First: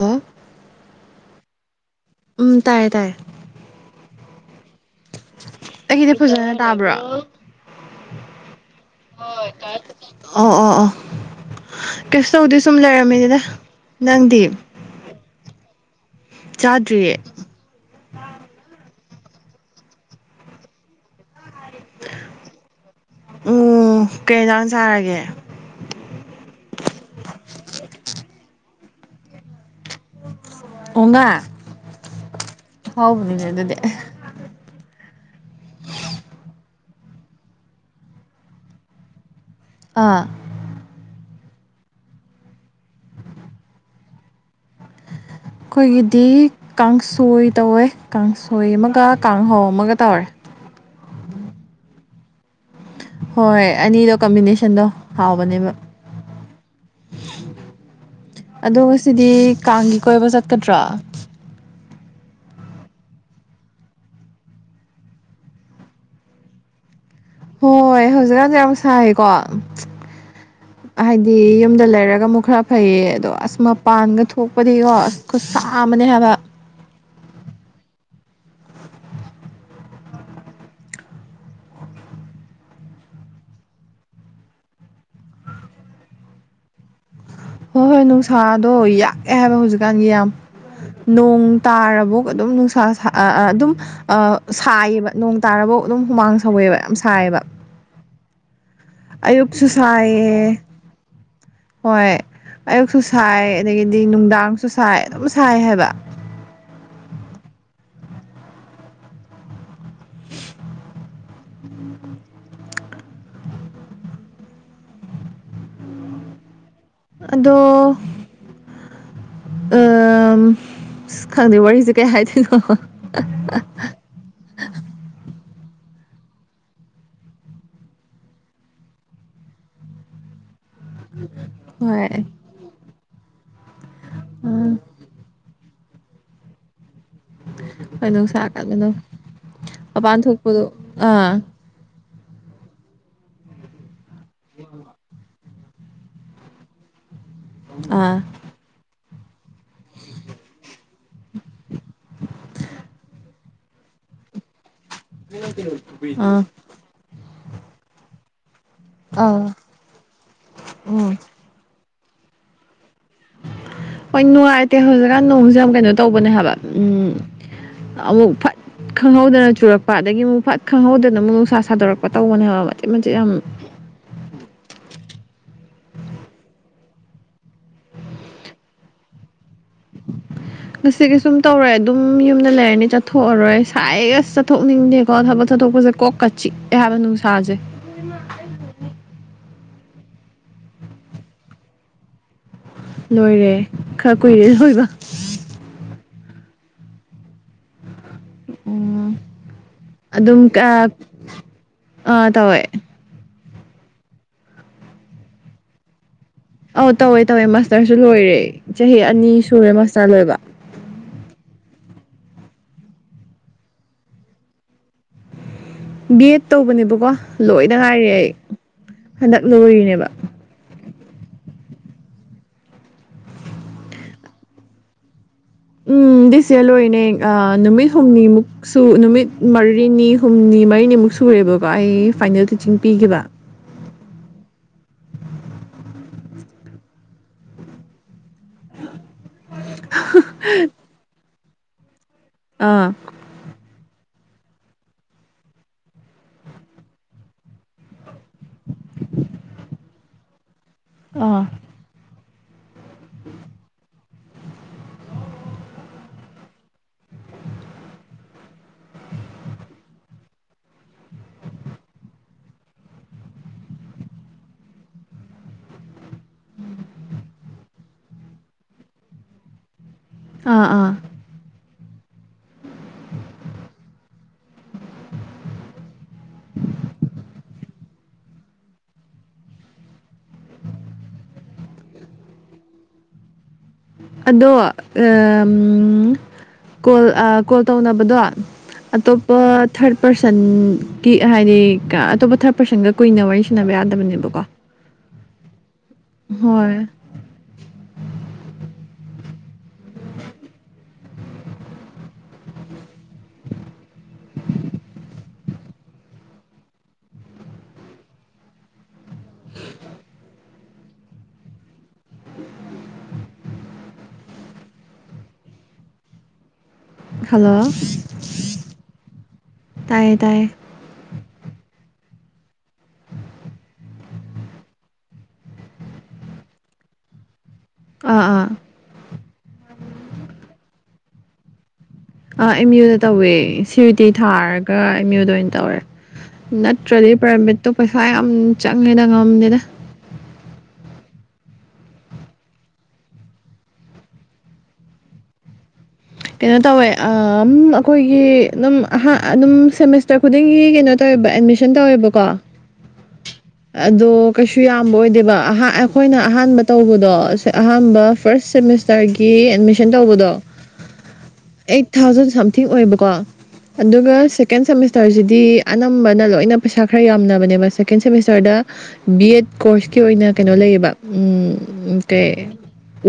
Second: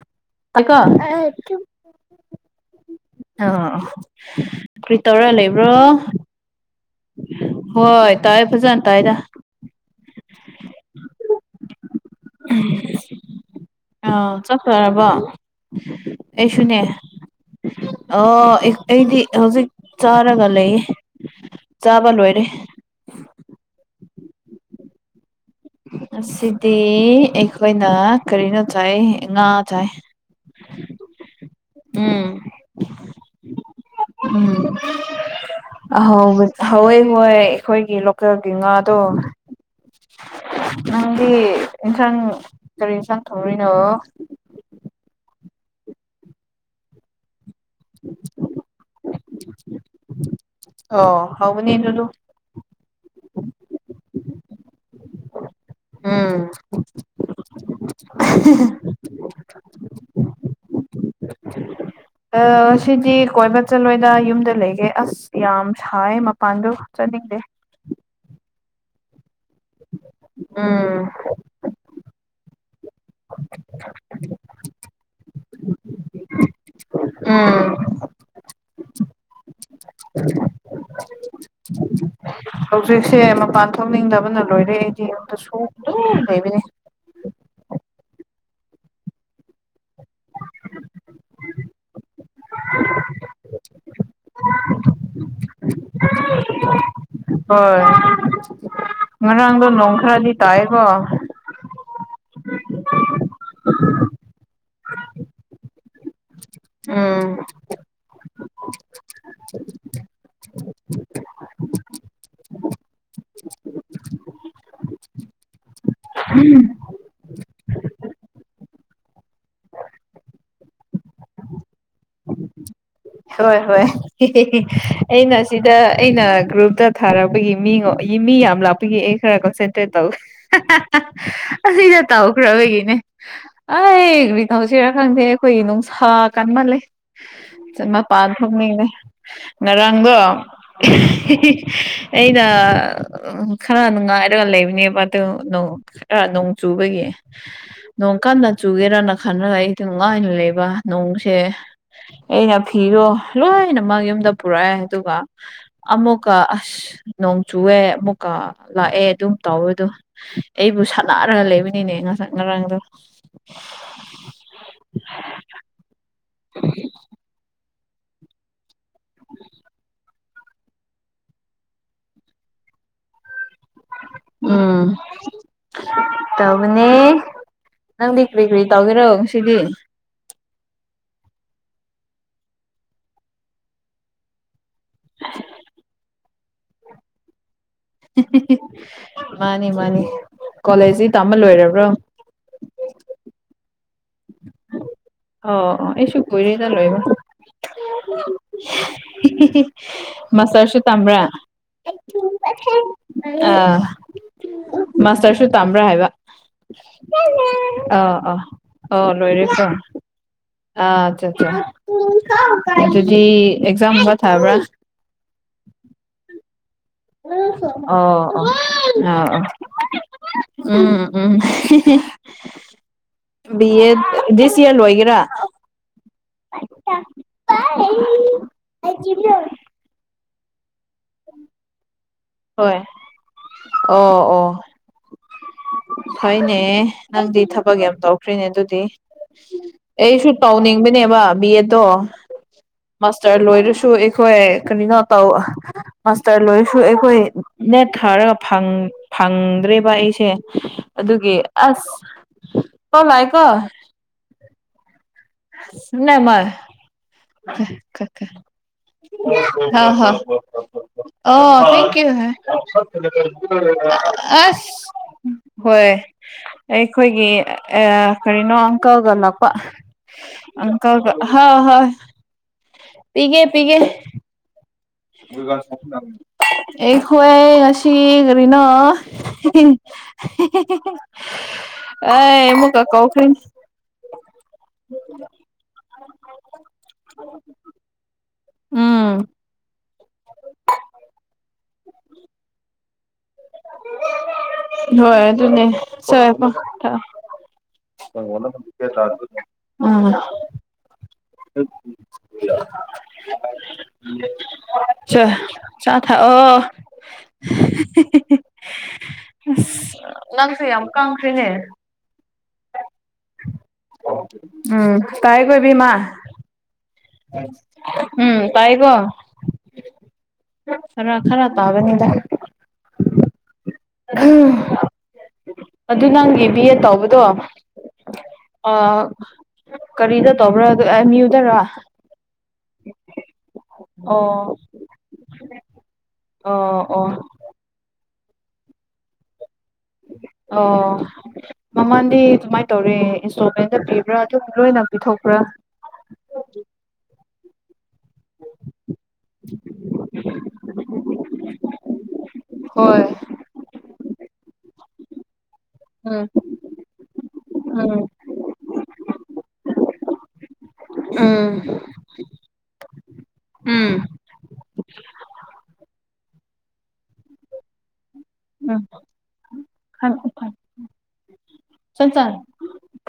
Hello ꯑꯀꯣ ꯎꯝ ꯇꯥꯏꯌꯦ ꯇꯥꯏꯌꯦ ꯑ ꯀꯔꯤ ꯇꯧꯔ ꯂꯩ ꯑꯩꯒꯤꯗꯤ ꯐꯖꯅ ꯇꯥꯕ꯭ꯔꯥ ꯍꯣꯏ ꯇꯥꯏ ꯐꯖꯟ ꯑ ꯑ ꯑ ꯀꯩꯁꯨ ꯇꯧꯗꯦ ꯁꯨꯝ ꯂꯩꯔꯝꯃꯤꯅꯤꯗ ꯅꯪꯗꯤ ꯌꯥꯔꯕꯣ ꯑꯩꯁꯨꯅꯦ ꯆꯥꯗ꯭ꯔꯤꯌꯦ ꯑꯣ ꯑꯩꯗꯤ ꯍꯧꯖꯤꯛ ꯆꯥꯔꯒ ꯂꯩ ꯆꯥꯕ ꯂꯣꯏꯔꯦ ꯎꯝ ꯀꯩꯇ ꯁꯥꯔꯒꯦ ꯑꯁꯤꯗꯤ ꯑꯩꯈꯣꯏꯅ ꯀꯔꯤꯅꯣ ꯆꯥꯏ ꯉꯥ ꯆꯥꯏ ꯑꯣ ꯉ ꯎꯝ ꯍꯥꯎꯕꯅꯤꯅꯦ ꯑꯗꯨꯗꯤ ꯎꯝ ꯑꯍ ꯍꯋꯦ ꯍꯣꯏ ꯑꯩꯈꯣꯏꯒꯤ ꯂꯣꯀꯦꯜꯒꯤ ꯉꯥꯗꯣ ꯑꯥ ꯅꯪꯗꯤ ꯏꯟꯁꯥꯡ ꯀꯔꯤ ꯏꯟꯁꯥꯡ ꯊꯧꯔꯨꯅꯣ ꯑꯩꯈꯣꯏꯒꯤꯗꯤ ꯀꯥꯡꯁꯣꯏ ꯇꯧꯋꯦ ꯀꯥꯡꯁꯣꯏ ꯑꯃꯒ ꯀꯥꯡꯍꯧ ꯑꯃꯒ ꯇꯧꯔꯦ ꯑꯣ ꯍꯥꯎꯕꯅꯤ ꯑꯗꯨꯗꯨ ꯍꯣꯏ ꯑꯅꯤꯗꯣ ꯀꯝꯕꯤꯅꯦꯁꯟꯗꯣ ꯍꯥꯎꯕꯅꯦꯕ ꯎꯝ ꯑꯗꯣ ꯉꯁꯤꯗꯤ ꯀꯥꯡꯒꯤ ꯀꯣꯏꯕ ꯆꯠꯀꯗ꯭ꯔꯣ ꯑ ꯉꯁꯤꯗꯤ ꯀꯣꯏꯕ ꯆꯠꯂꯣꯏꯗ ꯌꯨꯝꯗ ꯂꯩꯒꯦ ꯑꯁ ꯌꯥꯝ ꯁꯥꯏꯌꯦ ꯃꯄꯥꯟꯗꯣ ꯆꯠꯅꯤꯡꯗꯦ ꯍꯣꯏ ꯍꯧꯖꯤꯛꯀꯥꯟꯁꯤ ꯌꯥꯝ ꯁꯥꯏꯀꯣ ꯎꯝ ꯗꯤ [unintelligible] ꯌꯨꯝꯗ ꯂꯩꯔꯒ ꯑꯃꯨꯛ ꯈꯔ ꯐꯩꯌꯦ ꯑꯗꯣ ꯑꯁ ꯃꯄꯥꯟꯒ ꯊꯣꯛꯄꯗꯤꯀꯣ ꯑꯁ ꯈꯨꯠꯁꯥ ꯑꯃꯅꯦ ꯍꯥꯏꯕ ꯎꯝ ꯍꯧꯖꯤꯛꯁꯦ ꯃꯄꯥꯟ ꯊꯣꯛꯅꯤꯡꯗꯕꯅ ꯂꯣꯏꯔꯦ ꯑꯩꯗꯤ ꯌꯨꯝꯗ ꯁꯨꯝ ꯑꯗꯨꯝ ꯂꯩꯕꯅꯤ ꯍꯣꯏ ꯍꯣꯏ ꯅꯨꯡꯁꯥꯗꯣ ꯌꯥꯛꯑꯦ ꯍꯥꯏꯕ ꯍꯧꯖꯤꯛꯀꯥꯟꯒꯤ ꯌꯥꯝ ꯅꯣꯡ ꯇꯥꯔꯕꯣꯛ ꯑꯗꯨꯝ ꯅꯨꯡꯁꯥ ꯁꯥ ꯑ ꯑꯗꯨꯝ ꯑ ꯁꯥꯏꯌꯦꯕ ꯅꯣꯡ ꯇꯥꯔꯐꯥꯎ ꯑꯗꯨꯝ ꯍꯨꯃꯥꯡ ꯁꯧꯋꯦꯕ ꯌꯥꯝ ꯁꯥꯏꯌꯦꯕ ꯍꯣꯏ [inaudible] ꯑꯌꯨꯛꯁꯨ ꯅꯣꯡ ꯈꯔꯗꯤ ꯁꯥꯏꯌꯦ ꯇꯥꯏꯀꯣ ꯍꯣꯏ ꯑꯌꯨꯛꯁꯨ ꯁꯥꯏ ꯑꯗꯒꯤꯗꯤ ꯅꯨꯡꯗꯥꯡꯁꯨ ꯁꯥꯏ ꯑꯗꯨꯝ ꯁꯥꯏ ꯍꯥꯏꯕ ꯎꯝ [unintelligible] [unintelligible] ꯑꯗꯣ ꯑꯝ ꯈꯪꯗꯦ ꯋꯥꯔꯤꯁꯦ ꯀꯩ ꯍꯥꯏꯗꯣꯏꯅꯣ ꯍꯣꯏ ꯍꯣꯏ ꯑꯩꯅ ꯁꯤꯗ ꯑꯩꯅ ꯒ꯭ꯔꯨꯞꯇ ꯊꯥꯔꯛꯄꯒꯤ ꯃꯤ ꯃꯤ ꯌꯥꯝ ꯂꯥꯛꯄꯒꯤ ꯑꯦ ꯈꯔ ꯀꯟꯁꯦꯟꯇ꯭ꯔꯦꯠ ꯇꯧ ꯑꯁꯤꯗ ꯍꯣꯏ ꯇꯧꯈ꯭ꯔꯕꯒꯤꯅꯤ ꯑꯩ ꯀꯔꯤ ꯎꯝ ꯇꯧꯁꯤꯔꯥ ꯈꯪꯗꯦ ꯑꯩꯈꯣꯏꯒꯤ ꯅꯨꯡꯁꯥ ꯀꯟꯃꯜꯂꯦ ꯍꯣꯏ ꯃꯄꯥꯟ ꯅꯨꯡꯁꯥ ꯊꯣꯛꯅꯤꯡꯉꯤ ꯀꯟꯕꯗꯣ ꯉꯔꯥꯡꯗꯣ ꯃꯄꯥꯟ ꯊꯣꯛꯄꯗꯣ ꯑꯥ ꯑꯩꯅ ꯈꯔ ꯅꯨꯡꯉꯥꯏꯔꯒ ꯂꯩꯕꯅꯦꯕ ꯈꯔ ꯅꯣꯡ ꯆꯨꯕꯒꯤ ꯅꯣꯡ ꯑꯥ ꯀꯟꯅ ꯆꯨꯒꯦꯔꯅ ꯈꯜꯂꯒ ꯑꯩꯗꯤ ꯅꯨꯡꯉꯥꯏꯅ ꯂꯩꯕ ꯅꯣꯡꯁꯦ ꯑꯩꯅ ꯐꯤꯗꯣ ꯂꯣꯏꯅꯃꯛ ꯌꯨꯝꯗ ꯄꯨꯔꯛꯑꯦ ꯑꯗꯨꯒ ꯑꯥ ꯑꯃꯨꯛꯀ ꯑꯁ ꯅꯣꯡ ꯆꯨꯑꯦ ꯑꯃꯨꯛ ꯑ ꯂꯥꯛꯑꯦ ꯑꯗꯨꯝ ꯑꯥ ꯇꯧꯋꯦꯗꯣ ꯑꯩꯕꯨ ꯎꯝ ꯁꯥꯟꯅꯥꯔꯒ ꯂꯩꯕꯅꯤꯅꯦ ꯉꯁꯥꯏ ꯉꯔꯥꯡꯗ ꯍꯣꯏ ꯅꯨꯡꯉꯥꯏꯇꯦ ꯍꯧꯖꯤꯛꯀꯥꯟ ꯅꯣꯡꯁꯦ ꯌꯥꯝ ꯀꯩꯅꯣ ꯇꯧꯕꯅꯦ ꯍꯥꯏꯕ ꯎꯝ ꯑꯃꯨꯛ ꯐꯠ ꯈꯪꯍꯧꯗꯅ ꯆꯨꯔꯛꯄ ꯑꯗꯒꯤ ꯑꯃꯨꯛ ꯐꯠ ꯈꯪꯍꯧꯗꯅ ꯑꯃꯨꯛ ꯅꯨꯡꯁꯥ ꯁꯥꯗꯣꯔꯛꯄ ꯇꯧꯕꯅꯦꯍꯕ ꯃꯆꯤꯠ ꯃꯆꯤꯠ ꯌꯥꯝ ꯎꯝ ꯇꯧꯕꯅꯦ ꯅꯪꯗꯤ ꯀ꯭ꯔꯤ ꯀ꯭ꯔꯤ ꯇꯧꯒꯦꯔꯣ ꯉꯁꯤꯗꯤ [inaudible] ꯉꯁꯤꯒꯤ ꯁꯨꯝ ꯇꯧꯔꯦ ꯑꯗꯨꯝ ꯌꯨꯝꯗ ꯂꯩꯔꯅꯤ ꯆꯠꯊꯣꯛꯑꯔꯣꯏ ꯁꯥꯏꯌꯦ ꯑꯁ ꯆꯠꯊꯣꯛꯅꯤꯡꯗꯦꯀꯣ ꯊꯕꯛ ꯆꯠꯊꯣꯛꯄꯁꯦ ꯀꯣꯛꯀ ꯆꯤꯛꯑꯦ ꯍꯥꯏꯕ ꯅꯨꯡꯁꯥꯖꯦ ꯃꯥꯅꯤ ꯃꯥꯅꯤ ꯀꯣꯂꯦꯖꯁꯤ ꯇꯥꯃ ꯂꯣꯏꯔꯕ꯭ꯔꯣ ꯂꯣꯏꯔꯦ ꯈꯔ ꯀꯨꯏꯔꯦ ꯂꯣꯏꯕ ꯑꯣ ꯑꯣ ꯑꯩꯁꯨ ꯀꯨꯏꯔꯦꯗ ꯂꯣꯏꯕ ꯎꯝ [unintelligible] ꯃꯁꯇꯔꯁꯨ ꯇꯝꯕ꯭ꯔꯥ ꯑꯪ ꯇꯧꯋꯦ ꯑꯥ ꯃꯥꯁꯇꯔꯁꯨ ꯇꯝꯕ꯭ꯔꯥ ꯍꯥꯏꯕ ꯑꯧ ꯇꯧꯋꯦ ꯇꯧꯋꯦ ꯃꯥꯁꯇꯔꯁꯨ ꯑꯥ ꯑꯥ ꯂꯣꯏꯔꯦ ꯆꯍꯤ ꯑꯅꯤ ꯁꯨꯔꯦ ꯃꯥꯁꯇꯔ ꯂꯣꯏꯕ ꯑ ꯑꯆꯥ ꯑꯆꯥ ꯑꯗꯨꯗꯤ ꯑꯦꯛꯖꯥꯝꯒꯨꯕ ꯊꯥꯕ꯭ꯔꯥ ꯕꯤ ꯑꯦꯗ ꯇꯧꯕꯅꯦꯕꯀꯣ ꯂꯣꯏꯗ ꯉꯥꯏꯔꯤ ꯑꯣ ꯑꯩ ꯑꯣ ꯑꯥ ꯍꯟꯗꯛ ꯑꯥ ꯂꯣꯏꯔꯤꯅꯦꯕ ꯎꯝ ꯎꯝ ꯕꯤ ꯑꯦꯗ ꯗꯤꯁ ꯏꯌ꯭ꯔ ꯂꯣꯏꯒꯦꯔꯥ ꯎꯝ ꯗꯤꯁ ꯏꯌ꯭ꯔ ꯂꯣꯏꯔꯤꯅꯦ ꯑꯥ ꯅꯨꯃꯤꯠ ꯍꯨꯝꯅꯤꯃꯨꯛꯁꯨ ꯅꯨꯃꯤꯠ ꯃꯔꯤ ꯅꯤꯅꯤ ꯍꯨꯝꯅꯤ ꯃꯔꯤꯅꯤꯃꯨꯛ ꯁꯨꯔꯦꯕꯀꯣ ꯑꯩ ꯐꯥꯏꯅꯦꯜ ꯇꯤꯆꯤꯡ ꯍꯣꯏ ꯄꯤꯈꯤꯕ ꯑꯣ ꯑꯣ ꯐꯩꯅꯦ ꯅꯪꯗꯤ ꯊꯕꯛ ꯌꯥꯝ ꯇꯧꯈ꯭ꯔꯦꯅꯦ ꯑꯗꯨꯗꯤ ꯑꯩꯁꯨ ꯇꯧꯅꯤꯡꯕꯅꯦꯕ ꯕꯤ ꯑꯦꯠꯇꯣ ꯑꯥ ꯇꯔ ꯂꯣꯏꯔꯁꯨ ꯑꯩꯈꯣꯏ ꯀꯔꯤꯅꯣ ꯇꯧ ꯃꯥꯁꯇꯔ ꯂꯣꯏꯔꯁꯨ ꯑꯩꯈꯣꯏ ꯅꯦꯠ ꯊꯥꯔꯒ ꯐꯪ ꯐꯪꯗ꯭ꯔꯤꯕ ꯑꯩꯁꯤ ꯑꯗꯨꯒꯤ ꯑꯥ ꯑꯁ ꯀꯣ ꯂꯥꯏꯀꯣ ꯁꯨꯅꯦꯃꯜ [unintelligible] ꯍꯥꯎ ꯍꯥꯎ ꯑꯣ ꯊꯦꯡꯀ꯭ꯌꯨ [unintelligible] ꯑꯁ ꯍꯣꯏ ꯑꯩꯈꯣꯏꯒꯤ ꯑ ꯀꯔꯤꯅꯣ ꯑꯪꯀꯜꯒ ꯂꯥꯛꯄ ꯑꯥ ꯑꯥ ꯑꯪꯀꯜꯒ ꯍꯥꯎ ꯍꯥꯎ ꯄꯤꯒꯦ ꯄꯤꯒꯦ [unintelligible] ꯑꯩꯈꯣꯏ ꯁꯤ ꯀꯔꯤꯅꯣ [unintelligible] ꯑꯏ ꯑꯃꯨꯛꯀ ꯀꯥꯎꯈ꯭ꯔꯦꯅꯦ ꯑꯗꯣ ꯑꯝ ꯀꯣꯜ ꯑ ꯀꯣꯜ ꯇꯧꯅꯕꯗꯣ ꯎꯝ ꯑꯇꯣꯞꯄꯠ ꯊꯔꯠ ꯄꯔꯁꯟ ꯀꯤ ꯍꯥꯏꯗꯤ ꯑꯇꯣꯞꯄ ꯊꯔꯠ ꯄꯔꯁꯟꯒ ꯀꯨꯏꯅ ꯋꯥꯔꯤ ꯁꯅꯕ ꯌꯥꯗꯕꯅꯦꯕꯀꯣ ꯍꯣꯏ ꯑꯗꯨꯅꯦ ꯁꯦ ꯍꯣꯏ [unintelligible] ꯃꯥꯡꯒꯣꯟꯗ ꯐꯧꯗꯣꯛꯀꯦ ꯑꯆꯥꯔꯖꯨ ꯑ [unintelligible] ꯆ ꯆꯥ ꯊꯛꯑꯣ ꯑꯁ ꯅꯪꯁꯦ ꯌꯥꯝ ꯀꯪꯈ꯭ꯔꯦꯅꯦ ꯎꯝ ꯇꯥꯏꯌꯦꯀꯣ ꯏꯕꯦꯝꯃ ꯍꯜꯂꯣ ꯎꯝ ꯇꯥꯏꯀꯣ ꯇꯥꯏꯌꯦ ꯇꯥꯏꯌꯦ ꯈꯔ ꯈꯔ ꯇꯥꯒꯅꯤꯗ [unintelligible] ꯑꯗꯨ ꯅꯪꯒꯤ ꯕꯤ ꯑꯦꯠ ꯇꯧꯕꯗꯣ ꯑꯥ ꯑꯥ ꯑ ꯀꯔꯤꯗ ꯇꯧꯕ꯭ꯔꯥ ꯑꯗꯨ ꯃꯦꯝꯌꯨꯗꯔ ꯑꯥ ꯑꯦꯝ ꯌꯨꯗ ꯇꯧꯋꯦ ꯁꯤ ꯌꯨ ꯏ ꯇꯤ ꯑꯣ ꯊꯥꯔꯒ ꯑꯦꯝ ꯌꯨꯗ ꯑꯣꯏꯅ ꯇꯧꯔꯦ ꯑꯣ ꯑꯣ ꯅꯠꯇ꯭ꯔꯗꯤ ꯄ꯭ꯔꯥꯏꯕꯦꯠꯇꯣ ꯄꯩꯁꯥ ꯌꯥꯝ ꯆꯪꯉꯦꯗ ꯉꯝꯗꯦꯗ ꯑꯣ ꯃꯃꯥꯟꯗꯤ ꯗꯨꯃꯥꯏꯅ ꯇꯧꯔꯦ ꯏꯟꯁꯇꯣꯜꯃꯦꯟꯗ ꯄꯤꯕ꯭ꯔꯥ ꯑꯗꯨꯝ ꯂꯣꯏꯅ ꯄꯤꯊꯣꯛꯄ꯭ꯔꯥ ꯀꯩꯅꯣ ꯇꯧꯋꯦ ꯑꯝ ꯑꯩꯈꯣꯏꯒꯤ ꯑꯗꯨꯝ ꯑꯍꯥ ꯑꯗꯨꯝ ꯁꯦꯃꯤꯁꯇꯔ ꯈꯨꯗꯤꯡꯒꯤ ꯀꯩꯅꯣ ꯇꯧꯋꯦꯕ ꯑꯦꯠꯃꯤꯁꯟ ꯇꯧꯋꯦꯕꯀꯣ ꯍꯣꯏ ꯑꯗꯣ ꯀꯩꯁꯨ ꯌꯥꯝꯕ ꯑꯣꯏꯗꯦꯕ ꯑꯍꯥ ꯑꯩꯈꯣꯏꯅ ꯎꯝ ꯑꯍꯥꯟꯕ ꯇꯧꯕꯗꯣ ꯑꯁ ꯎꯝ ꯑꯍꯥꯟꯕ ꯐꯥꯔ꯭ꯁ ꯁꯦꯃꯤꯁꯇꯔꯒꯤ ꯑꯦꯠꯃꯤꯁꯟ ꯇꯧꯕꯗꯣ ꯎꯝ ꯑꯩꯠ ꯊꯥꯎꯖꯟ ꯁꯝꯊꯤꯡ ꯑꯣꯏꯕꯀꯣ ꯎꯝ ꯑꯗꯨꯒ ꯁꯦꯀꯦꯟ ꯁꯦꯃꯤꯁꯇꯔꯁꯤꯗꯤ ꯑꯅꯝꯕꯅ ꯂꯣꯏꯅ ꯄꯩꯁꯥ ꯈꯔ ꯌꯥꯝꯅꯕꯅꯦꯕ ꯁꯦꯀꯦꯟ ꯁꯦꯃꯤꯁꯇꯔꯗ ꯕꯤ ꯑꯦꯗ ꯀꯣꯔꯁꯀꯤ ꯑꯣꯏꯅ ꯀꯩꯅꯣ ꯂꯩꯌꯦꯕ ꯀꯩ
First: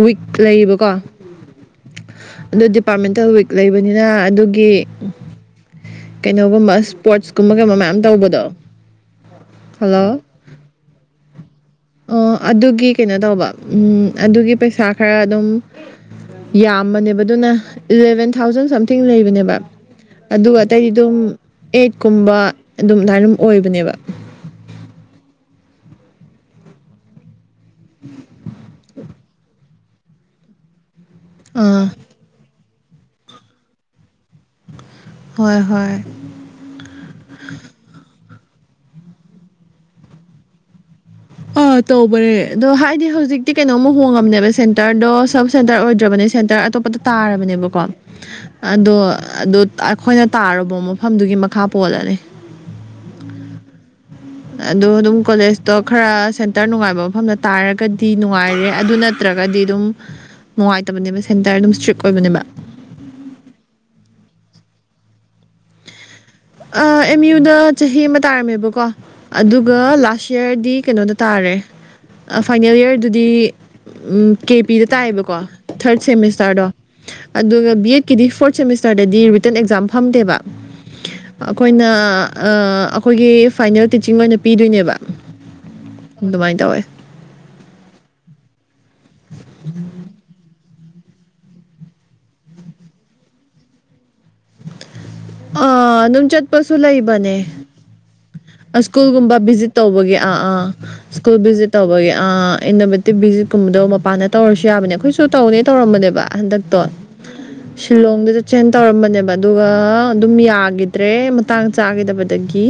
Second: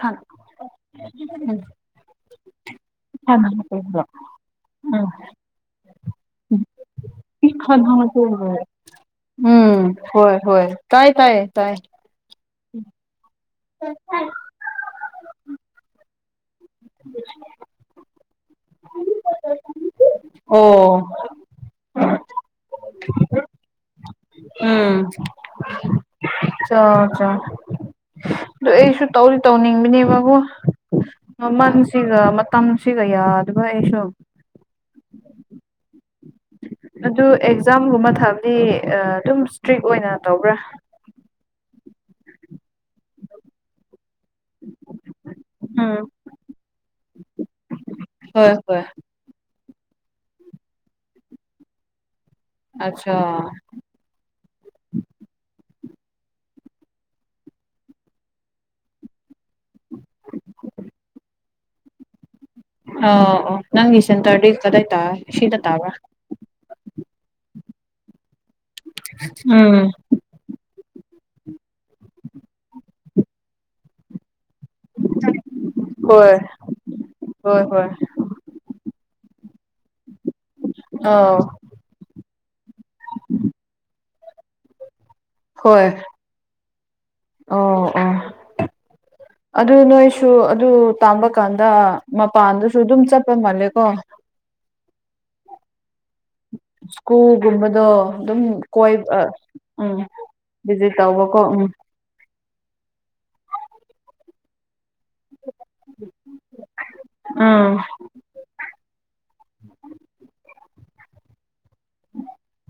ꯋꯤꯛ ꯂꯩꯌꯦꯕꯀꯣ [inaudible] ꯑꯗꯨ ꯗꯤꯄꯥꯔꯠꯃꯦꯟꯇꯦꯜ ꯋꯤꯛ ꯎꯝ ꯂꯩꯕꯅꯤꯅ ꯑꯗꯨꯒꯤ ꯎꯝ ꯀꯩꯅꯣꯒꯨꯝꯕ ꯏꯁꯄꯣꯔꯠꯁ ꯀꯨꯝꯕ ꯀꯩꯒꯨꯝꯕ ꯃꯌꯥꯝ ꯇꯧꯕꯗꯣ ꯈꯟꯍꯧꯗꯣꯏꯅꯦ ꯎꯝ ꯍꯜꯂꯣ ꯍꯣꯏ ꯍꯣꯏ ꯇꯥꯏ ꯇꯥꯏ ꯇꯥꯏꯌꯦ ꯑꯣ ꯑꯗꯨꯒꯤ ꯀꯩꯅꯣ ꯇꯧꯕ ꯎꯝ ꯑꯗꯨꯒꯤ ꯄꯩꯁꯥ ꯈꯔ ꯑꯗꯨꯝ ꯌꯥꯝꯕꯅꯦꯕ ꯑꯗꯨꯅ ꯏꯂꯚꯦꯟ ꯊꯥꯎꯖꯟ ꯁꯝꯊꯤꯡ ꯂꯩꯕꯅꯦꯕ ꯑꯗꯨꯒ ꯑꯇꯩꯗꯤ ꯑꯣ ꯑꯗꯨꯝ ꯑꯩꯠ ꯀꯨꯝꯕ ꯑꯗꯨꯝ ꯑꯗꯥꯏ ꯑꯗꯨꯝ ꯑꯣꯏꯕꯅꯦꯕ ꯎꯝ [inaudible] ꯆ ꯆ ꯑꯗꯨ ꯑꯩꯁꯨ ꯇꯧꯗꯤ ꯇꯧꯅꯤꯡꯕꯅꯦꯕꯕꯨ ꯑꯥ ꯃꯃꯜꯁꯤꯒ ꯃꯇꯝꯁꯤꯒ ꯌꯥꯗꯕ ꯑꯩꯁꯨ ꯍꯣꯏ ꯍꯣꯏ ꯑꯗꯨ ꯑꯦꯛꯖꯥꯝꯒꯨꯝꯕ ꯊꯕꯗꯤ ꯑꯗꯨꯝ ꯏꯁꯇ꯭ꯔꯤꯛ ꯑꯣꯏꯅ ꯇꯧꯕ꯭ꯔꯥ ꯑꯥ ꯇꯧꯕꯅꯦ ꯑꯗꯣ ꯍꯥꯏꯗꯤ ꯍꯧꯖꯤꯛꯇꯤ ꯀꯩꯅꯣꯝ ꯍꯣꯡꯉꯝꯅꯦ ꯁꯦꯟꯇꯔꯗꯣ ꯁꯕ ꯁꯦꯟꯇꯔ ꯎꯝ ꯑꯣꯏꯗ꯭ꯔꯕꯅꯦ ꯁꯦꯟꯇꯔ ꯑꯇꯣꯞꯄꯗ ꯇꯥꯔꯕꯅꯦꯕꯀꯣ ꯍꯣꯏ ꯍꯣꯏ ꯑꯗꯣ ꯑꯗꯨ ꯑꯩꯈꯣꯏꯅ ꯇꯥꯔꯨꯕ ꯃꯐꯝꯗꯨꯒꯤ ꯃꯈꯥ ꯄꯣꯜꯂꯅꯤ ꯑꯆꯥꯥ ꯑꯗꯣ ꯑꯗꯨꯝ ꯀꯣꯂꯦꯖꯇꯣ ꯈꯔ ꯁꯦꯟꯇꯔ ꯅꯨꯡꯉꯥꯏꯕ ꯃꯐꯝꯗ ꯇꯥꯔꯒꯗꯤ ꯅꯨꯡꯉꯥꯏꯔꯦ ꯑꯗꯨꯅ ꯅꯠꯇ꯭ꯔꯒꯗꯤ ꯑꯗꯨꯝ ꯅꯨꯡꯉꯥꯏꯇꯕꯅꯦꯕ ꯁꯦꯟꯇꯔ ꯑꯗꯨꯝ ꯏꯁꯇ꯭ꯔꯤꯛ ꯑꯣꯏꯕꯅꯦꯕ ꯑ ꯑꯣ ꯅꯪꯒꯤ ꯁꯦꯟꯇꯔꯗꯤ ꯀꯗꯥꯏ ꯇꯥꯏ ꯁꯤꯗ ꯇꯥꯕ꯭ꯔꯥ ꯑꯦꯝ ꯌꯨꯗ ꯆꯍꯤ ꯑꯃ ꯇꯥꯔꯝꯃꯦꯕꯀꯣ ꯑꯗꯨꯒ ꯎꯝ ꯂꯥꯁ ꯌꯔꯗꯤ ꯀꯩꯅꯣꯗ ꯇꯥꯔꯦ ꯐꯥꯏꯅꯦꯜ ꯏꯌꯥꯔꯗꯨꯗꯤ ꯀꯦ ꯄꯤꯗ ꯇꯥꯏꯑꯌꯦꯕꯀꯣ ꯊꯔꯠ ꯍꯣꯏ ꯁꯦꯃꯤꯁꯇꯔꯗꯣ ꯍꯣꯏ ꯑꯗꯨꯒ ꯍꯣꯏ ꯕꯤ ꯑꯦꯠ ꯀꯤꯗꯤ ꯐꯣꯔꯠ ꯁꯦꯃꯤꯁꯇꯔꯗꯗꯤ ꯔꯤꯇꯟ ꯑꯦꯛꯖꯥꯝ ꯐꯝꯗꯦꯕ [unintelligible] ꯑꯩꯈꯣꯏꯅ ꯑꯩꯈꯣꯏꯒꯤ ꯐꯥꯏꯅꯦꯜ ꯇꯤꯆꯤꯡ ꯑꯣꯏꯅ ꯄꯤꯗꯣꯏꯅꯦꯕ ꯍꯣꯏ ꯑꯗꯨꯃꯥꯏꯅ ꯇꯧꯋꯦ ꯑꯣ ꯑꯣ ꯑꯗꯨ ꯅꯣꯏꯁꯨ ꯑꯗꯨ ꯇꯥꯝꯕ ꯀꯥꯟꯗ ꯃꯄꯥꯟꯗꯁꯨ ꯑꯗꯨꯝ ꯆꯠꯄ ꯃꯥꯜꯂꯦꯀꯣ ꯑ ꯁ꯭ꯀꯨꯜꯒꯨꯝꯕꯗꯣ ꯑꯗꯨꯝ ꯀꯣꯏ ꯁ꯭ꯀꯨꯜꯒꯨꯝꯕ ꯚꯤꯖꯤꯠ ꯎꯝ ꯇꯧꯕꯒꯤ ꯑꯥ ꯑꯥ ꯚꯤꯖꯤꯠ ꯁ꯭ꯀꯨꯜ ꯇꯧꯕꯀꯣ ꯎꯝ ꯚꯤꯖꯤꯠ ꯇꯧꯕꯒꯤ ꯑꯥ ꯇꯤ ꯚꯤꯖꯤꯠꯀꯨꯝꯕꯗꯣ ꯃꯄꯥꯟꯗ ꯇꯧꯔꯁꯨ ꯌꯥꯕꯅꯦ ꯑꯩꯈꯣꯏꯁꯨ ꯇꯧꯅꯦ ꯇꯧꯔꯝꯕꯅꯦꯕ ꯍꯟꯗꯛꯇꯣ ꯎꯝ ꯁꯤꯂꯣꯡꯗ ꯆꯦꯟ ꯇꯧꯔꯝꯕꯅꯦꯕ ꯑꯗꯨꯒ ꯑꯗꯨꯝ ꯌꯥꯈꯤꯗ꯭ꯔꯦ ꯃꯇꯥꯡ ꯆꯥꯈꯤꯗꯕꯗꯒꯤ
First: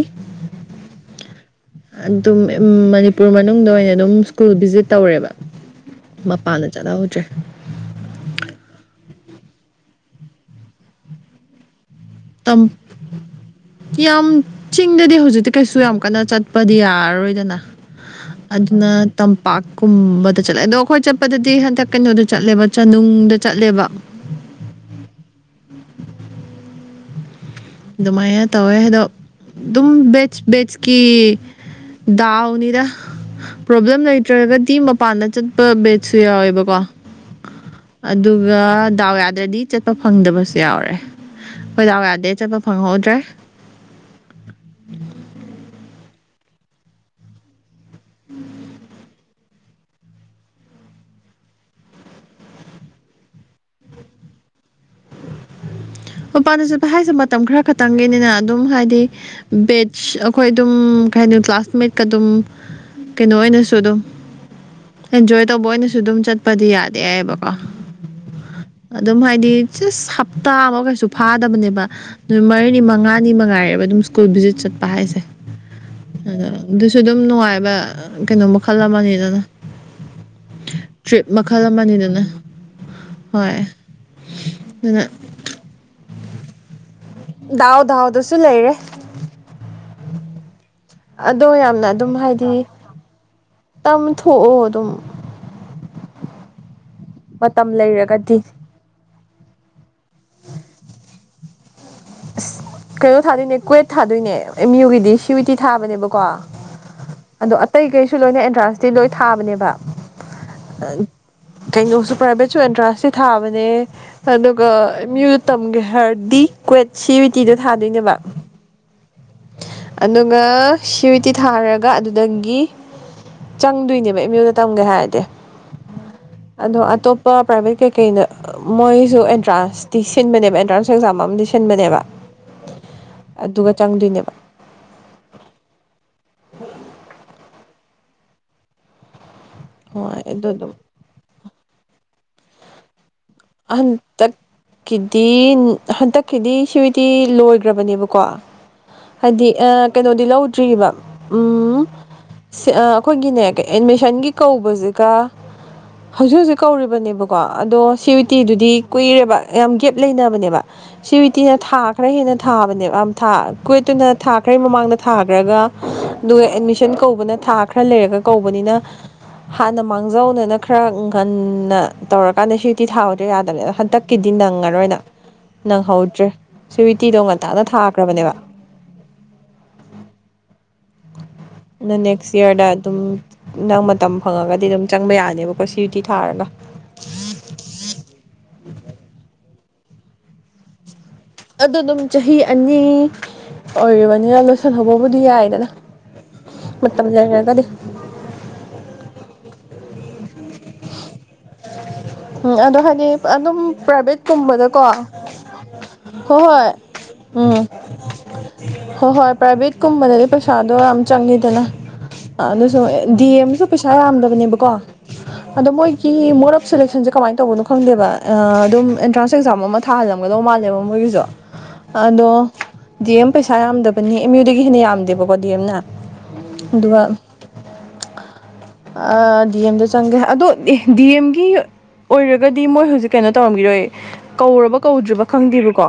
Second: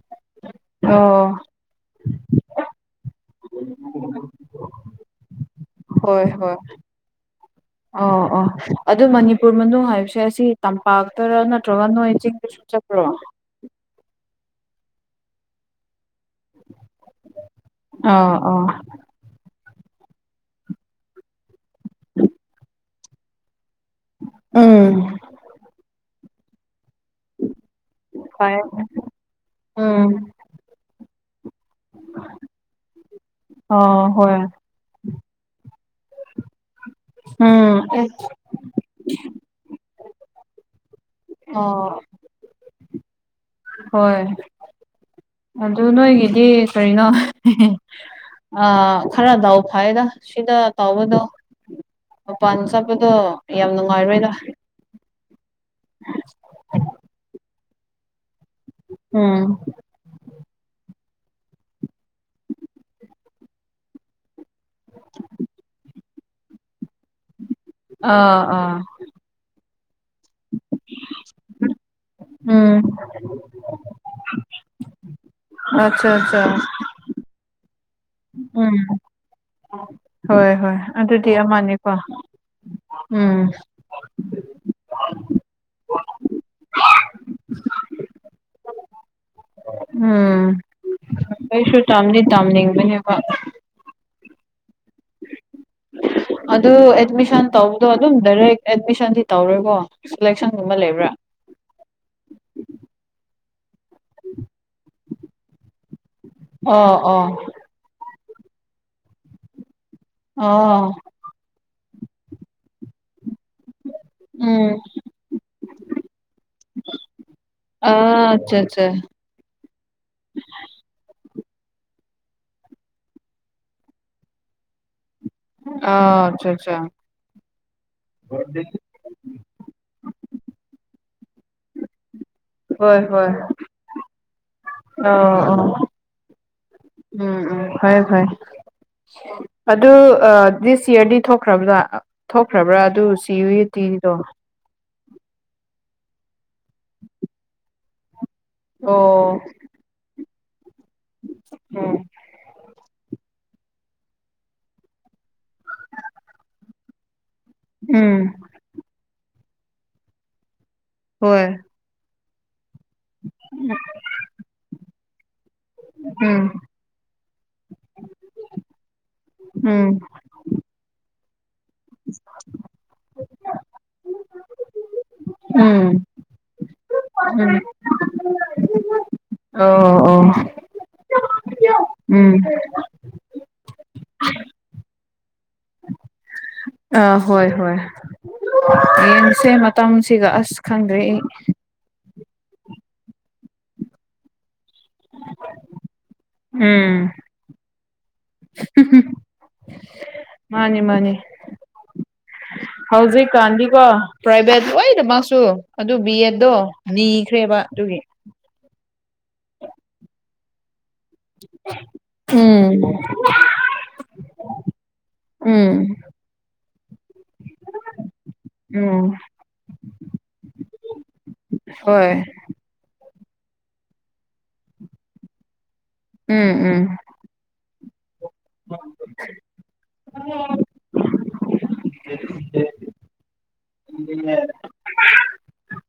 ꯑꯣ ꯑꯗꯨꯝ ꯃꯅꯤꯄꯨꯔ ꯃꯅꯨꯡꯗ ꯑꯣꯏꯅ ꯑꯗꯨꯝ ꯁ꯭ꯀꯨꯜ ꯚꯤꯖꯤꯠ ꯇꯧꯔꯦꯕ ꯍꯣꯏ ꯍꯣꯏ ꯃꯄꯥꯟꯗ ꯆꯠꯍꯧꯗ꯭ꯔꯦ ꯑꯣ ꯑꯣ ꯑꯗꯨ ꯃꯅꯤꯄꯨꯔ ꯃꯅꯨꯡ ꯍꯥꯏꯕꯁꯦ ꯑꯁꯤ ꯇꯝꯄꯥꯛꯇꯔꯥ ꯅꯠꯇ꯭ꯔꯒ ꯅꯣꯏ ꯆꯤꯡ ꯗ ꯁꯨ ꯇꯝ ꯆꯠꯄ꯭ꯔꯣ ꯌꯥꯝ ꯆꯤꯡꯗꯗꯤ ꯍꯧꯖꯤꯛꯇ ꯀꯩꯁꯨ ꯌꯥꯝ ꯀꯟꯅ ꯆꯠꯄꯗꯤ ꯌꯥꯔꯔꯣꯏꯗꯅ ꯑꯥ ꯑꯥ ꯑꯗꯨꯅ ꯇꯝꯄꯥꯛꯀꯨꯝꯕꯗ ꯆꯠꯂꯦ ꯑꯗꯣ ꯑꯩꯈꯣꯏ ꯆꯠꯄꯗꯗꯤ ꯍꯟꯗꯛ ꯀꯩꯅꯣꯗ ꯆꯠꯂꯦꯕ ꯆꯅꯨꯡꯗ ꯆꯠꯂꯦꯕ ꯎꯝ ꯑꯗꯨꯃꯥꯏꯅ ꯐꯩ ꯇꯧꯋꯦ ꯑꯗꯣ ꯑꯗꯨꯝ ꯎꯝ ꯕꯦꯁ ꯕꯦꯁꯀꯤ ꯗꯥꯎꯅꯤꯗ ꯄ꯭ꯔꯣꯕ꯭ꯂꯦꯝ ꯑꯣ ꯍꯣꯏ ꯂꯩꯇ꯭ꯔꯒꯗꯤ ꯄꯥꯟꯅ ꯆꯠꯄ ꯕꯦꯠꯁꯨ ꯌꯥꯎꯋꯦꯕꯀꯣ ꯎꯝ ꯑꯗꯨꯒ ꯗꯥꯎ ꯌꯥꯗ꯭ꯔꯗꯤ ꯆꯠꯄ ꯐꯪꯗꯕꯁꯨ ꯌꯥꯎꯔꯦ ꯍꯣꯏ ꯗꯥꯎ ꯑꯣ ꯌꯥꯗ꯭ꯔꯦ ꯆꯠꯄ ꯐꯪꯍꯧꯗ꯭ꯔꯦ ꯍꯣꯏ ꯑꯗꯨ ꯅꯣꯏꯒꯤꯗꯤ ꯀꯔꯤꯅꯣ [unintelligible] ꯍꯥꯏꯗ ꯁꯤꯗ ꯇꯥꯎꯕꯗꯣ ꯃꯄꯥꯟ ꯆꯠꯄꯗꯣ ꯌꯥꯝ ꯅꯨꯡꯉꯥꯏꯔꯣꯏꯗ ꯃꯄꯥꯅ ꯆꯠꯄ ꯍꯥꯏꯁꯦ ꯃꯇꯝ ꯈꯔ ꯈꯛꯇꯪꯒꯤꯅꯤꯅ ꯑꯗꯨꯝ ꯍꯥꯏꯗꯤ ꯎꯝ ꯕꯦꯠ ꯑ ꯑꯩꯈꯣꯏ ꯑꯗꯨꯝ ꯀꯩ ꯍꯥꯏꯅꯤ ꯀ꯭ꯂꯥꯁꯃꯦꯠꯀ ꯑꯗꯨꯝ ꯀꯩꯅꯣ ꯑꯣꯏꯅꯁꯨ ꯑꯗꯨꯝ ꯑꯦꯟꯖꯣꯏ ꯇꯧꯕ ꯑꯣꯏꯅꯁꯨ ꯑꯗꯨꯝ ꯆꯠꯄꯗꯤ ꯌꯥꯗꯦ ꯍꯥꯏꯏꯕ ꯑꯥ ꯑꯥ ꯑꯗꯨꯝ ꯍꯥꯏꯗꯤ ꯆꯁ ꯍꯞꯇꯥ ꯑꯃ ꯀꯩꯁꯨ ꯁꯨ ꯐꯥꯗꯕꯅꯦꯕ ꯅꯨꯃꯤꯠ ꯎꯝ ꯃꯔꯤꯅꯤ ꯃꯉꯥꯅꯤ ꯃꯉꯥꯏꯔꯦꯕ ꯑꯗꯨꯝ ꯁ꯭ꯀꯨꯜ ꯚꯤꯖꯤꯠ ꯆꯠꯄ ꯍꯥꯏꯁꯦ ꯑꯆꯥ ꯑꯆꯥ ꯑꯗ ꯑꯗꯨꯁꯨ ꯑꯗꯨꯝ ꯅꯨꯡꯉꯥꯏꯕ ꯀꯩꯅꯣ ꯎꯝ ꯃꯈꯜ ꯑꯃꯅꯤꯗꯅ ꯍꯣꯏ ꯍꯣꯏ ꯇ꯭ꯔꯤꯞ ꯑꯗꯨꯗꯤ ꯃꯈꯜ ꯑꯃꯅꯤꯀꯣ ꯎꯝ ꯑꯅ ꯗꯥꯎ ꯗꯥꯎꯗꯁꯨ ꯂꯩꯔꯦ ꯎꯝ ꯑꯗꯣ ꯀꯩꯁꯨ ꯇꯥꯝꯗꯤ ꯇꯥꯝꯅꯤꯡꯕꯅꯦꯕ ꯇꯝꯊꯑꯣ ꯑꯗꯨꯝ ꯑꯗꯨ ꯑꯦꯠꯃꯤꯁꯟ ꯃꯇꯝ ꯇꯧꯕꯗꯣ ꯑꯗꯨꯝ ꯂꯩꯔꯒꯗꯤ ꯗꯥꯏꯔꯦꯛ ꯑꯦꯠꯃꯤꯁꯟꯗꯤ ꯇꯧꯔꯣꯏꯀꯣ ꯁꯂꯦꯛꯁꯟꯒꯨꯝꯕ ꯂꯩꯕ꯭ꯔꯥ ꯑꯁ ꯀꯩꯅꯣ ꯊꯥꯗꯣꯏꯅꯦ ꯀ꯭ꯋꯦꯠ ꯊꯥꯗꯣꯏꯅꯦ ꯑꯦꯝ ꯌꯌꯨꯒꯤꯗꯤ ꯁ꯭ꯋꯤꯇꯤ ꯊꯥꯕꯅꯦꯕꯀꯣ ꯑꯣ ꯑꯣ ꯀꯇꯩ ꯀꯩꯁꯨ ꯂꯣꯏꯅ ꯑꯦꯟꯇ꯭ꯔꯥꯟꯁꯇꯤ ꯂꯣꯏ ꯊꯥꯕꯅꯦꯕ ꯑꯣ ꯀꯩꯅꯣꯁꯨ ꯄ꯭ꯔꯥꯏꯚꯦꯠꯁꯨ ꯑꯦꯟꯇ꯭ꯔꯥꯟꯁꯇꯤ ꯊꯥꯕꯅꯦ ꯑꯗꯨꯒ ꯎꯝ ꯃꯤꯑꯣ ꯇꯝꯒꯦ ꯍꯥꯏꯔꯗꯤ ꯀ꯭ꯋꯦꯠ ꯁꯤ ꯕꯤꯇꯤꯗ ꯊꯥꯗꯣꯏꯅꯦꯕ ꯑꯆꯥ ꯑꯆꯥ ꯑꯗꯨꯒ ꯁꯤꯤꯇꯤ ꯊꯥꯔꯒ ꯑꯗꯨꯗꯒꯤ ꯆꯪꯗꯣꯏꯅꯦꯕ ꯑꯩ ꯃꯤꯑꯣꯌꯗ ꯇꯝꯒꯦ ꯍꯥꯏꯔꯗꯤ ꯑꯆꯥ ꯑꯆꯥ ꯑꯗꯣ ꯑꯇꯣꯞꯄ ꯄ꯭ꯔꯥꯏꯚꯦꯠ ꯀꯩꯀꯩꯗ ꯃꯣꯏꯁꯨ ꯑꯦꯟꯇ꯭ꯔꯥꯟꯁꯇꯤ ꯁꯤꯟꯕꯅꯦꯕ ꯑꯦꯟꯇ꯭ꯔꯥꯟꯁ ꯑꯦꯛꯖꯥꯝ ꯑꯃꯗꯤ ꯁꯤꯟꯕꯅꯦꯕ ꯍꯣꯏ ꯍꯣꯏ ꯑꯗꯨꯒ ꯆꯪꯗꯣꯏꯅꯦꯕ ꯑ ꯑꯣ ꯎꯝ ꯎꯝ ꯐ ꯐ ꯑꯗꯨ ꯍꯣꯏ ꯑꯗꯨ ꯑꯗꯨꯝ ꯗꯤꯁ ꯌꯌꯥꯔꯗꯤ ꯊꯣꯛꯈ꯭ꯔꯕ꯭ꯔꯥ ꯊꯣꯛꯈ꯭ꯔꯕ꯭ꯔꯥ ꯑꯗꯨ ꯌꯨ ꯌꯨ ꯇꯤꯗꯣ ꯍꯟꯗꯛꯀꯤꯗꯤ ꯍꯟꯗꯛꯀꯤꯗꯤ ꯁꯤꯗꯤ ꯂꯣꯏꯈ꯭ꯔꯕꯅꯦꯕꯀꯣ ꯑꯣ ꯍꯥꯏꯗꯤ ꯀꯩꯅꯣꯗꯤ ꯂꯧ ꯇ꯭ꯔꯤꯕ ꯎꯝ ꯑꯩꯈꯣꯏꯒꯤꯅꯦ ꯑꯦꯗꯃꯤꯁꯟꯒꯤ ꯀꯧꯕꯁꯤꯒ ꯍꯧꯖꯤꯛ ꯍꯧꯖꯤꯛ ꯀꯧꯔꯤꯕꯅꯦꯕꯀꯣ ꯑꯗꯣ ꯁꯤ ꯎꯝ ꯑꯗꯨꯗꯤ ꯀꯨꯏꯔꯦꯕ ꯌꯥꯝ ꯒꯦꯞ ꯂꯩꯅꯕꯅꯦꯕ ꯁꯤ ꯍꯧꯖꯤꯛꯇꯤꯅ ꯍꯣꯏ ꯊꯥ ꯈꯔ ꯍꯦꯟꯅ ꯊꯥꯕꯅꯦꯕ ꯊꯥ ꯀꯣꯏꯠꯇꯨꯅ ꯊꯥ ꯈꯔ ꯃꯃꯥꯡꯗ ꯊꯥꯈ꯭ꯔꯒ ꯑꯗꯨꯒ ꯎꯝ ꯑꯦꯠꯃꯤꯁꯟ ꯀꯧꯕꯅ ꯊꯥ ꯈꯔ ꯂꯩꯔꯒ ꯀꯧꯕꯅꯤꯅ ꯍꯥꯟꯅ ꯎꯝ ꯃꯥꯡꯖꯧꯅꯅ ꯈꯔ ꯉꯟꯅ ꯇꯧꯔꯀꯥꯟꯗ ꯁꯤꯛꯇꯤ ꯊꯥꯎꯗ ꯌꯥꯗꯕꯅꯦ ꯑꯗꯣ ꯍꯟꯗꯛꯀꯤꯗꯤ ꯅꯪꯉꯔꯣꯏꯅ ꯎꯝ ꯅꯪꯍꯧꯗ꯭ꯔꯦ ꯁꯤ ꯋꯤꯇꯤꯗꯣ ꯎꯝ ꯉꯟꯇꯥꯅ ꯊꯥꯈ꯭ꯔꯕꯅꯦꯕ ꯑꯣ ꯑꯣ ꯅꯪ ꯎꯝ ꯅꯦꯛꯁ ꯌꯔꯗ ꯑꯗꯨꯝ ꯅꯪ ꯃꯇꯝ ꯐꯪꯉꯒꯗꯤ ꯑꯗꯨꯝ ꯆꯪꯕ ꯌꯥꯅꯦꯕꯀꯣ ꯁꯤꯨꯇꯤ ꯊꯥꯔꯒ ꯑꯥ ꯍꯣꯏ ꯍꯣꯏ ꯌꯦꯡꯁꯦ ꯃꯇꯝꯁꯤꯒ ꯑꯁ ꯈꯪꯗ꯭ꯔꯦ ꯑꯩ ꯑꯗꯨ ꯑꯗꯨꯝ ꯆꯍꯤ ꯑꯅꯤ ꯑꯣꯏꯔꯤꯕꯅꯤꯅ ꯁꯟꯍꯧꯕꯕꯨꯗꯤ ꯌꯥꯏꯗꯅ ꯃꯇꯝ ꯂꯩꯔꯒꯗꯤ꯫ ꯍꯨꯝ ꯍꯨꯝ ꯃꯥꯅꯤ ꯃꯥꯅꯤ꯫ ꯎꯝ ꯑꯗꯨ ꯑꯗꯨ ꯍꯥꯏꯅꯤ ꯑꯗꯨꯝ ꯍꯧꯖꯤꯛꯀꯥꯟꯗꯤꯀꯣ ꯄ꯭ꯔꯥꯏꯚꯦꯠ ꯄ꯭ꯔꯥꯏꯚꯦꯠꯀꯨꯝꯕꯗꯀꯣ ꯂꯣꯏꯅꯃꯛꯁꯨ ꯑꯗꯨ ꯕꯤ ꯍꯣꯏ ꯍꯣꯏ ꯑꯦꯗꯠꯇꯣ ꯎꯝ꯫ ꯅꯤꯈ꯭ꯔꯦꯕ ꯑꯗꯨꯒꯤ ꯍ ꯍꯣꯏ ꯄꯥꯏꯚꯦꯠ ꯀꯨꯝꯕꯗꯗꯤ ꯄꯩ ꯄꯩꯁꯥꯗꯣ ꯌꯥꯝ ꯆꯪꯉꯤꯗꯅ ꯎꯝ ꯑꯗꯨꯁꯨ ꯗꯤ ꯑꯦꯝꯁꯨ ꯄꯩꯁꯥ ꯌꯥꯝꯗꯕꯅꯦꯕꯀꯣ꯫ ꯑꯗꯣ ꯎꯝ ꯃꯣꯏꯒꯤ ꯃꯣꯠ ꯑꯣꯞ ꯁꯦꯂꯦꯛꯁꯟꯁꯦ ꯀꯃꯥꯏꯅ ꯇꯧꯕꯅꯣ ꯈꯪꯗꯦꯕ꯫ ꯑꯗꯨꯝ ꯎꯝ ꯑꯦꯟꯇ꯭ꯔꯥꯟꯁ ꯑꯦꯛꯖꯥꯝ ꯑꯃ ꯊꯥꯍꯜꯂꯝꯒꯗꯧ ꯃꯥꯜꯂꯦꯕ ꯃꯣꯏꯒꯤꯁꯨ ꯍꯣꯏ ꯑꯗꯣ ꯗꯤ ꯑꯦꯝ ꯄꯩꯁꯥ ꯌꯥꯝꯗꯕꯅꯤ ꯃꯤꯑꯣꯏꯗꯒꯤ ꯍꯦꯟꯅ ꯌꯥꯝꯗꯦꯕꯀꯣ ꯗꯤ ꯑꯦꯝꯅ ꯎꯝ ꯎꯝ ꯑꯗꯨꯒ ꯑ [inaudible] ꯗꯤ ꯑꯦꯝ ꯆꯪꯒꯦ ꯑꯗꯣ ꯗꯤ ꯑꯦꯝꯒꯤ ꯑꯣꯏꯔꯒꯗꯤ ꯃꯣꯏ ꯍꯧꯖꯤꯛ ꯀꯩꯅꯣ ꯇꯧꯔꯝꯈꯤꯔꯣꯏ ꯀꯧꯔꯕ ꯀꯧꯗ꯭ꯔꯤꯕ ꯈꯪꯗꯦꯕꯀꯣ